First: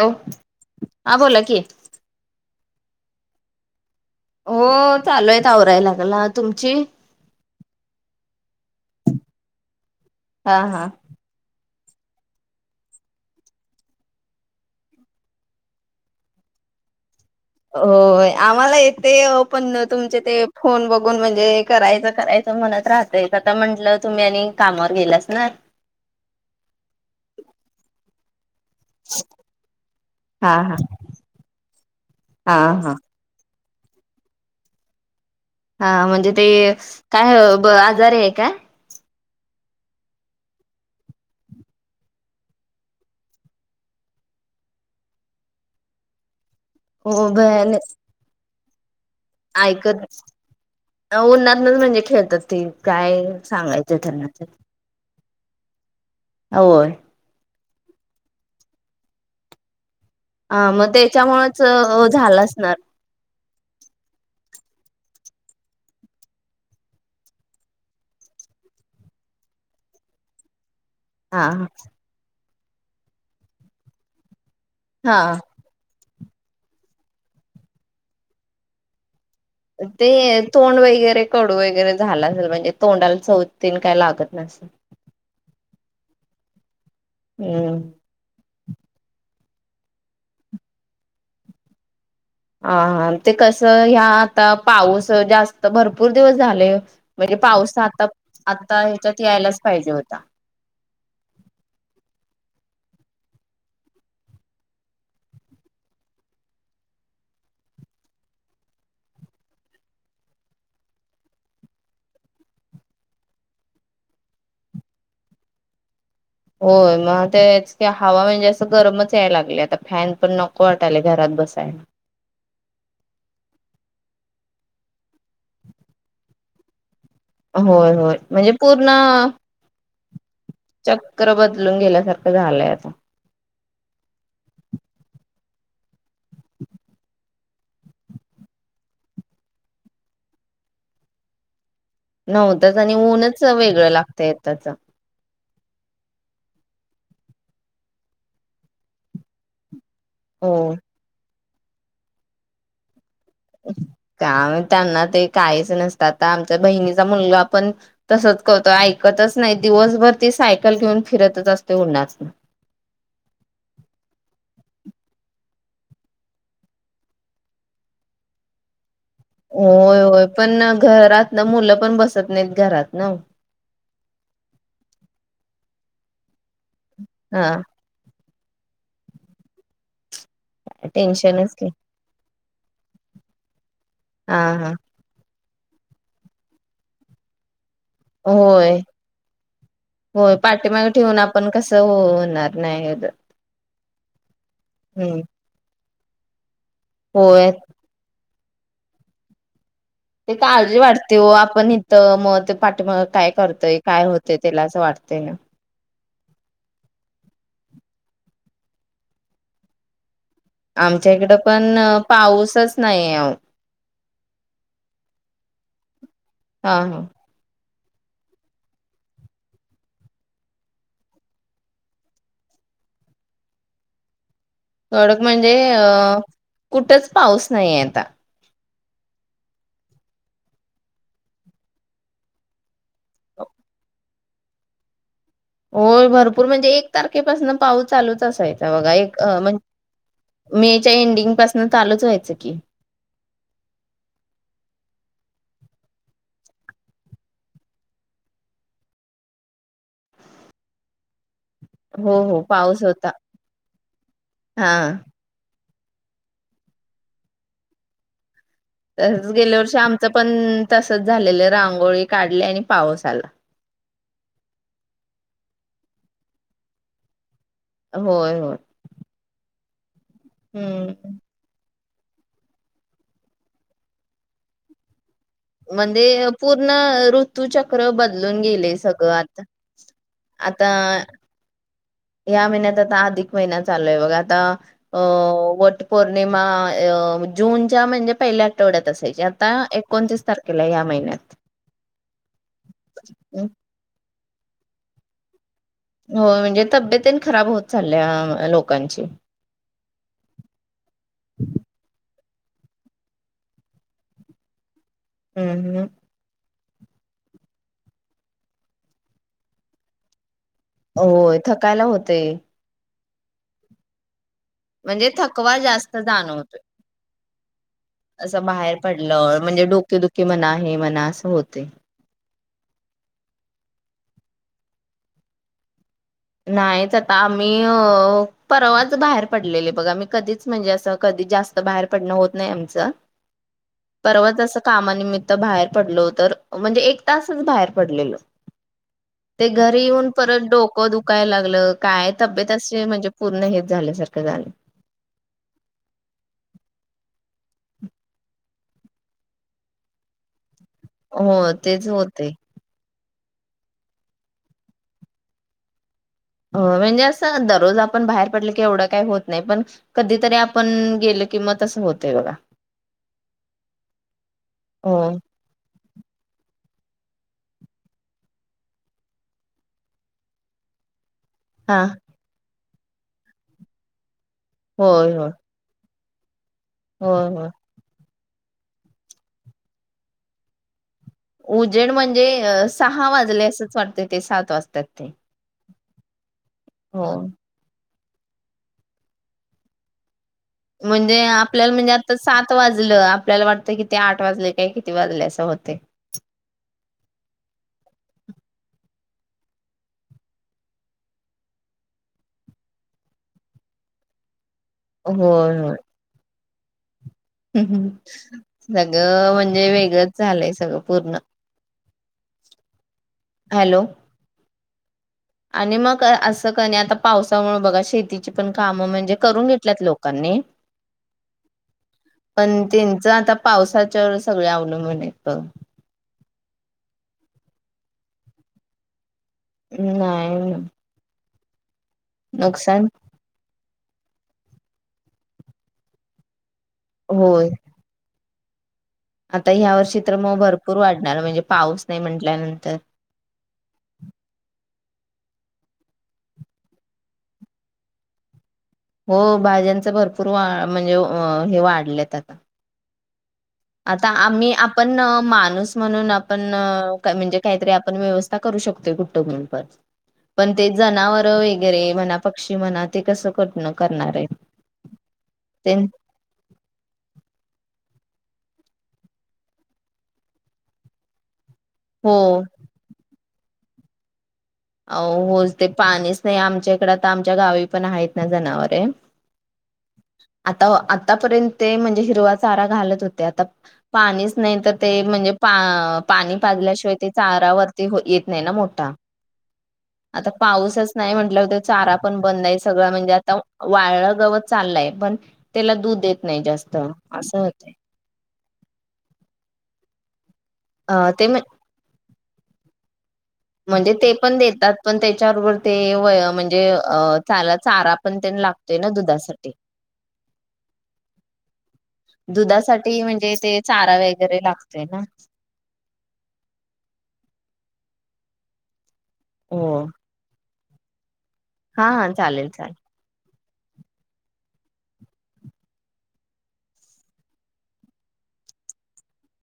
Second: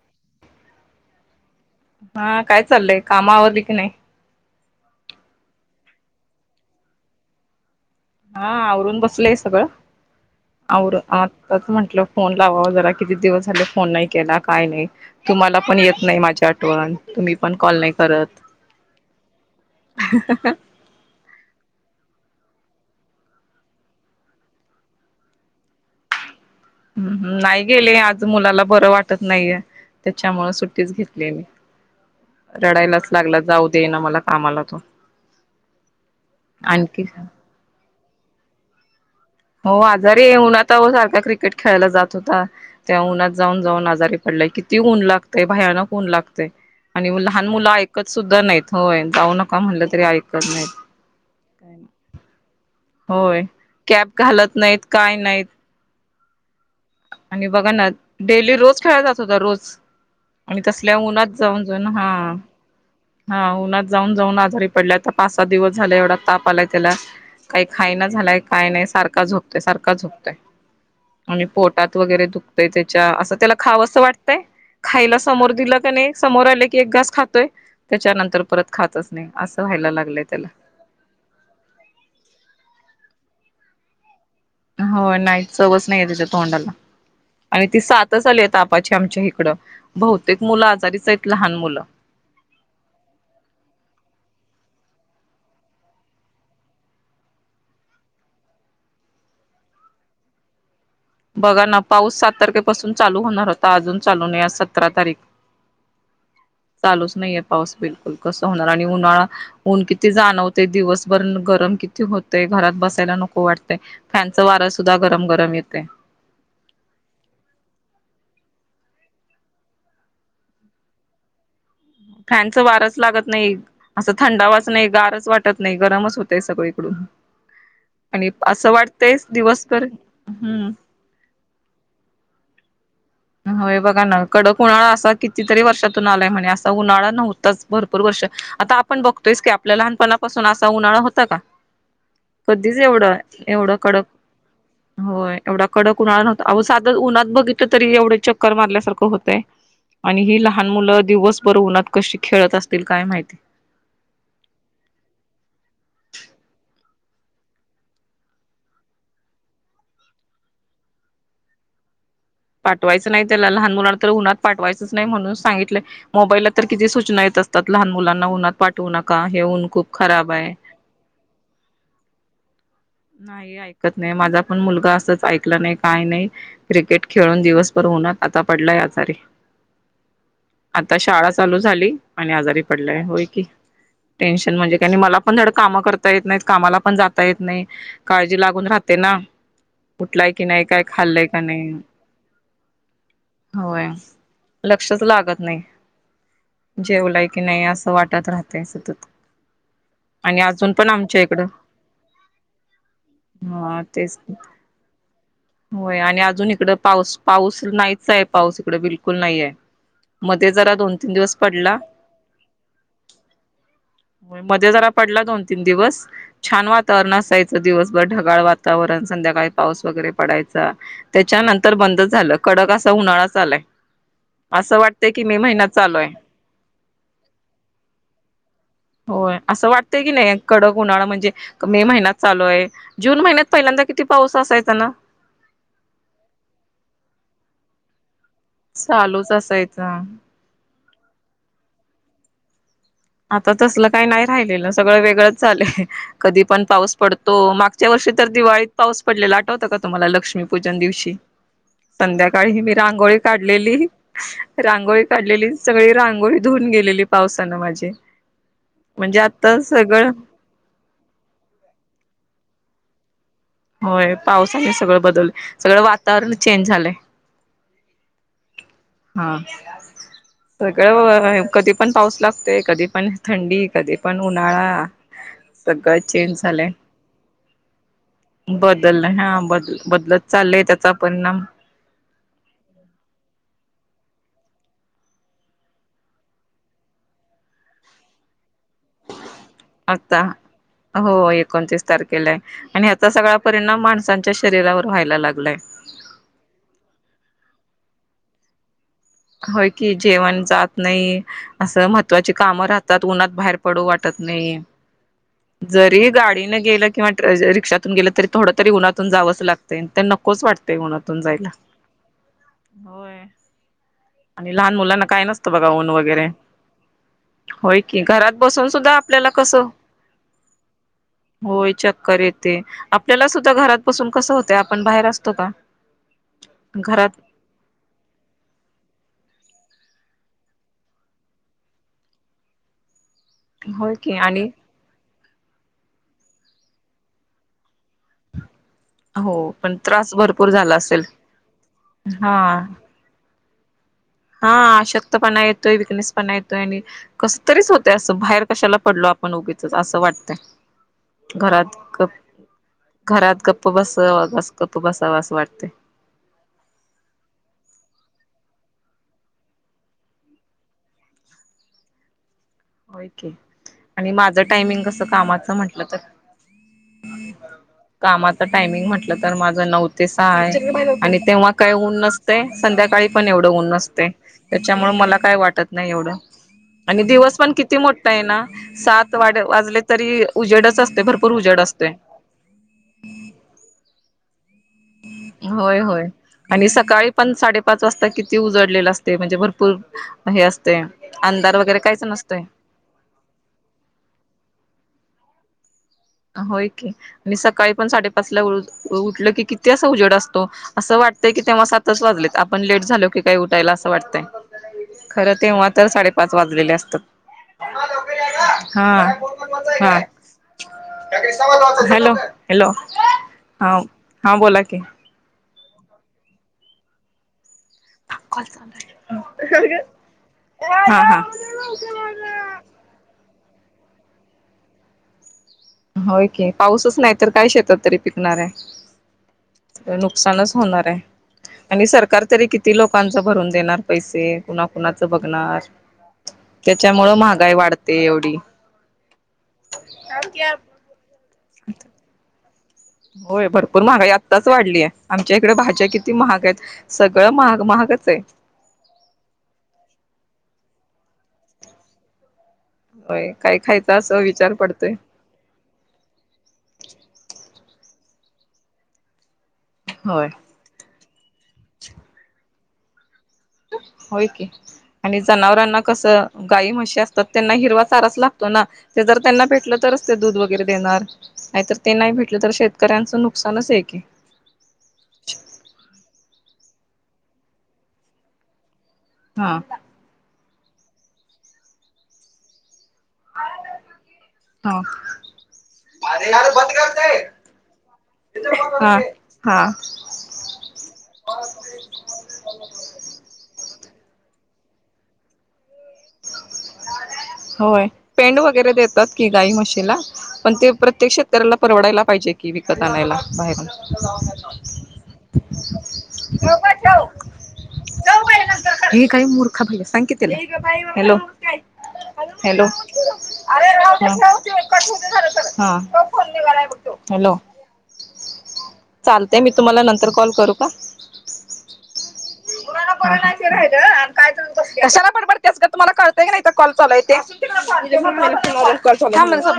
हॅ हा बोला की कामावधिक नाही हो चालूय आवराय लागला तुमची हा आवरून बसलय सगळं. हा हा होर आ म्हण. फोन लावाव जरा किती दिवस झाले फोन नाही केला काही नाही तुम्हाला पण येत नाही माझ्या आठवण. तुम्ही पण कॉल नाही हो करत आम्हाला येते पण तुमचे ते फोन बघून म्हणजे करायचं करायचं. म्हणत राहतय आता म्हंटलं तुम्ही आणि कामावर गेलास ना. मुला बरं वाटत नाहीये त्याच्यामुळे हा हा सुट्टीच घेतली मी हा हा रडायलाच लागला जाऊ. दे ना मला कामाला तो हा म्हणजे ते आणखी काय? जार आहे का? हो आजारी आहे उऊन्हाता सारख्या क्रिकेट खेळायला जात होता त्या्हा उन्हात जाऊन जाऊन आजारी पडलाय किती ऊन लागतय भयानक ऊन लागत. आणि हो लहान मुलं भयान ऐकत सुद्धा नाही होय. जाऊ नका म्हणलं तरी ऐकत नाहीत. उन्हातनच म्हणजे खेळतात ती. होय कॅब घालत नाहीत काय नाही. आहेतत. होय. बघा ना डेली रोज खेळाला जात होता रोज आणि हा मग तसल्या उन्हात त्याच्यामुळेच जाऊन जाऊन हा झाला असणार. हा उन्हात जाऊन जाऊन आजारी पडल्या आता पाच सात दिवस झाला एवढा ताप आलाय त्याला काही खायना झालाय काय नाही सारखा झोकतय सारख झोपतय. आणि हा पोटात वगैरे दुख दुखतय त्याच्या असं त्याला खावं असं वाटतंय. खायला हा समोर दिलं का नाही. समोर आले की एक घास खातोय. त्याच्यानंतर परत खात असत. ते तोंड वगैरे कडू वगैरे झाला असेल म्हणजे तोंडाला च तीन काय लागतात. हो नाही. चवच नाही आहे त्यािच्या तोंडाला आणि ती हम्म सातच आली होता. ् आमच्या इकडं बहुतेक मुलं आजारीच आहेत लहान मुलं. हा ते कसं ह्या आता पाऊस जास्त भरपूर दिवस झाले म्हणजे पाऊस आता आता ह्याच्यात यायलाच पाहिजे होता. बघा ना पाऊस सात तारखेपासून चालू होणार होता अजून चालू नाही आ सतरा तारीख चालूच नाहीे पाऊस बिलकुल कस होणार आणि उन्हाळा ऊन किती जाणवते दिवसभर गरम किती होते घरात बसायला नको वाटतं फॅनच वारं सुद्धा गरम गरम येते. होय मग तेच क हवा म्हणजे असं गरमच याय लागले आता फॅन पण नको वाटाले घरात बसायला. फॅनच वारच लागत नाही असं थंडावाच नाही गारच वाटत नाही गरमच होतय सगळीकडून होय होय आणि म्हणजे असं पूर्ण वाटतयच दिवसभर हम्म चक्र बदलून गेल्यासारखं झालंय आता होय बघा ना कडक उन्हाळा असा कितीतरी वर्षातून आलाय म्हणे. असा उन्हाळा नव्हताच. भरपूर वर्ष आता आपण बघतोयस की आपल्या लहानपणापासून असा उन्हाळा होता का? नव्हतच कधीच आणि एवढं ऊनच एवढं वेगळं कडक लागतय आताचं. होय एवढा कडक उन्हाळा नव्हता अओ साध उनात बघितलं तरं - - तरी एवढे चक्कर मारल्यासारखं होतयं. आणि ही लहान हो. मुलं दिवस - - बर उनाात कशी खेळत असतील? काय माहिती. का त्यांना ते काहीच नसतं. आता आमच्या बहिणीचा मुलगा पण तसच करतो ऐकतच नाही. दिवसभर ती सायकल घेऊन फिरतच असतो उन्हातनं. पाठवायचं नाही त्याला लहान मुलांना तर उन्हात पाठवायचंच नाही म्हणून सांगितलंय मोबाईलला तर किती सूचना येत असतात लहान मुलांना उन्हात पाठवून - - होय होय. पण घरात ना मुलं पण बस त नाही घरात. ना. नाही ऐकत नाही माझा पण मुलगा असंच ऐकला नाही. काय नाही. क्रिकेट खेळून हा दिवसभर उन्हात - - आता पडलाय आजारी. आता शाळा टेन्शनच चालू की झाली. आणि आजारी पडलाय होय की. हा टेन्शन हा. म्हणजे काय आणि मला धड काम करता येत नाहीत, कामाला पण जाता येत नाही. काळजी लागून होय राहते ना, उठलाय होय की नाही काय? पाठीमागे काय ठेवून खाल्लय का आपण नाही? कसं होणार नाही होय लक्षच हम्म. लागत नाही. जेवलाय की होय नाही असं वाटत राहत. ते सतत - - ते काळजी वाटते ओ आपण इथं मग - - हा. तेच असं वाटतंय ना. होय आणि अजून इकडं पाऊस पाऊस - - नाहीचयं पाऊस इकडे बिलकुल नाहीआय. आमच्या इकडं पण पाऊसच नाही आओ. मध्ये जरा पडला दोन तीन दिवस. छान हा हा. वातावर असायचं. दिवसभर ढगाळ वातावरण संध्याकाळी पाऊस वगैरे पडायचा, त्याच्यानंतर बंदच झालं कडक असा उन्हाळाच आलाय. कडक म्हणजे अ कुठच पाऊस नाहीय आता. होय असं वाटतय कीनी कडक उन्हाळा म्हणजे मे महिना - - चालू हाय. जून महिन्यात पहिल्यांदा किती - पाऊस असायचा ना? होय. भरपूर म्हणजे एक तारखेपासून पाऊस चालूच असायचा बघा. एक चालूच असायचा म्हणजे मे - - एंडिंग पासून चालूच व्हायचं की आता तसलं काही नाही राहिलेलं सगळं वेगळंच झालंय कधी पण पाऊस पडतो. मागच्या वर्षी तर दिवाळीत पाऊस पडलेला आठवतं का तुम्हाला लक्ष्मीपूजन दिवशी हो हो संध्याकाळी मी पाऊस होता रांगोळी काढलेली हा. रांगोळी काढलेली सगळी रांगोळी धुऊून गेलेली पावसानं माझी म्हणजे तस गेल्या आता वर्षी आमचं सगळं पण तसचं झालेलं रांगोळी काढली आणि पाऊस आला होय पावसाने सगळं बदललं सगळं वातावरण चेंज झालंय होय होय हं सगळं हम्म. होय कधी पण पाऊस लागतोय कधी पण थंडी, कधी पण उन्हाळा सगळं म्हणजे चेंज झालंय पूर्ण ऋतुचक्र बदलून गेले बदललं हा सगळंत बद बदलत चाललंय आता त्याचा परिणाम या महिन्यात आता अधिक महिना आता वट पौर्णिमा अं जून म्हणजे पहिल्या आठवड्यात असायची आता आता एकोणतीस तारखेला आहे या हो महिन्यात एकोणतीस तारखेला आणि हचा सगळा परिणाम माणसांच्या शरीरावर व्हायला लागलंय हो म्हणजे तब्येत खराब होत चालल्या लोकांची होय कि जेवण जात नाही असं महत्त्वाची कामं राहतात उन्हात बाहेर पडू वाटत नाही हम्म हम्म. जरी गाडी नाही गे किं रिक्षातून गेलं तरी थोड तरी उन्हातून जावंच लागतं नकोच वाटत होय थकायला होते होय आणि लहान मुलांना म्हणजे काय नसतं थकवा बघा ऊन जास्त वगैरे जाणवतोय होय कि घरात असं बसून बाहेर सुद्धा आपल्याला पडलं कस म्हणजे डोकेदुखी म्हणा हे म्हणा असं होते होय चक्करत ते आपल्याला सुद्धा घरात बसून कसं होतं आपण बाहेर असतो का नाहीच आता घरात आम्ही अ परवाच बाहेर पडलेले बघा आ कधीच म्हणजे असं कधी जास्त बाहेर पडणं होत नाही आमच होय की परवात आणि असं कामानिमित्त बाहेर पडल हो तर म्हणजे एक तासच बाहेर हो ते पण घरी येऊन त्रास परत भरपूर डोक झाला असेल दुखाय लागलं काय हा तब्येत असे म्हणजे पूर्ण हे झालं सर हा आशक्त पणा येतोय विकनेस पण ये तोय आणि कस तरीच होते असं बाहेर कशाला पडलो आपण उगीचच असं वाटतं हो तेच होते घरात गप्प बसावास गप्प बसावं असं वाटतंय. हो म्हणजे असं दररोज आपण बाहेर पडल की एवढं काही होत नाही पण कधीतरी आपण गेलो की मग तसं होतय बघा. आणि माझं टायमिंग हो कस कामाचं म्हंटलं तर [inaudible] कामाचा टायमिंग म्हटलं तर माझं नऊ ते सहा आहे. आणि तेव्हा काय हा ऊन नसतय. संध्याकाळी पण एवढं ऊन नसतय. त्याच्यामुळ होय मला होय काय वाटत नाही एवढं. आणि होय दिवस होय. पण किती मोठ [unintelligible] सात वा वाजले तरी उजेडच अस ते भरपूर उजाड उजेड असतय. म्हणजे सहा वाजले असच वाटतंय ते सात वाज त. होय होय, आणि सकाळी हो. पण साडेपाच स्ता किती उजडलेला असते म्हणजे भरपूर हे असते म्हणजे, अंधार आपल्याला वगैरे म्हणजे काहीच आता नसतोय सात वाजलं आपल्याला वाटतं किती आठ वाजले काय कि वादल्या असं होते. होय की, मी सकाळी पण साडेपाच ला उठल की किती असं उजड असतो. असं वाटतंय कि तेव्हा सातच वाजलेत आपण लेट झालो की काही उठायला असं वाटतंय. खरं होय तेव्हा होय तर साडेपाच वाजलेले असतात. हा सगळं म्हणजे हा वेगळंच झालंय सगळं. पूर्ण [unintelligible] हॅलो हॅलो. हा हॅलो हा बोला क- के. आणि मग असं क नाही आता पावसामुळ बाघा शेती कॉल पण चालू का म्हणजे करून आहे. घेतल्यात लोकांनी, हा हा. पण त्यांच आता पावसाच्या सगळे अवलंबून [unintelligible] त होय की पाऊसच नाही तर काय शेतात तरी पिकणार आहे. नुकसानच नाही होणार आहे. आणि सरकार तरी किती नुकसान लोकांचं भरून देणार. पैसे कुणा कुणाच बघणार. त्याच्यामुळ होय महागाई वाढते एवढी. आता ह्या वर्ष तर्र म भर वाढणार म्हणजे पाऊस नाही म्हटल नंतर होय भरपूर महागाई आत्ताच वाढली आहे आमच्या इकडे भाज्या किती महाग आहेत सगळं महाग महागच आहे हो भाज्यांचा भरपूर वा म्हणजे हे वाढलेत आता होय. काय खायचा आता असं आम्ही विचार आपण पडतोय माणूस म्हणून आपण म्हणजे काहीतरी पण व्यवस्था करू शकते कुठं पण होय. पण ते जनावर वगैरे म्हणा पक्षी म्हणा ते कसं कटण करणार आहे होय की आणि ते जनावरांना कसं गाय म्हशी असतात त्यांना हिरवा सारच लागतो ना ते जर त्यांना पेटलं तरच ते दूध वगैरे देणार नाही तर ते नाही हो भेटलं तर शेतकऱ्यांच नुक सनसेय की अ होच ते पाणीच नाही आमच्या तकड आ आमच्या गावी पण आहेत ना जनावरे हा. आता आतापर्यंत ते म्हणजे हिरवा चारा घालत होते आता पाणीच नाही तर हा ते म्हणजे पाणी हा पाजल्याशिवाय ते चारावरती येत नाही ना मोठा हा आता पाऊसच नाही म्हंटलं होते चारा पण बंदय सगळं म्हणजे आता वाळा गवत चाललंय पण त्याला दूध देत नाही जास्त असं होत होय पेंड वगैरे देतात की गाई म्हशीला? पण ते प्रत्येक ते शेतकऱ्याला परवडायला पाहिजे की विकत आणाय ला बाहेर म्हणजे ते पण देतात पण त्याच्याबरोबर ते वय म्हणजे अ चाला चारा पण त्यांना लागतोय ना [unintelligible] हे काही दुधासाठी. मूर्खा बाई सांग कि तिला दुधासाठी म्हणजे ते अरे राहू चारा दे, राहू वगैरे दे, लागतोय कट होऊ ना दे झालं तर. हा तो फोन निघालाय बघ तो. चालतेय मी तुम्हाला हो नंतर कॉल करू [unintelligible] हा हा चालेल [inaudible] [unintelligible]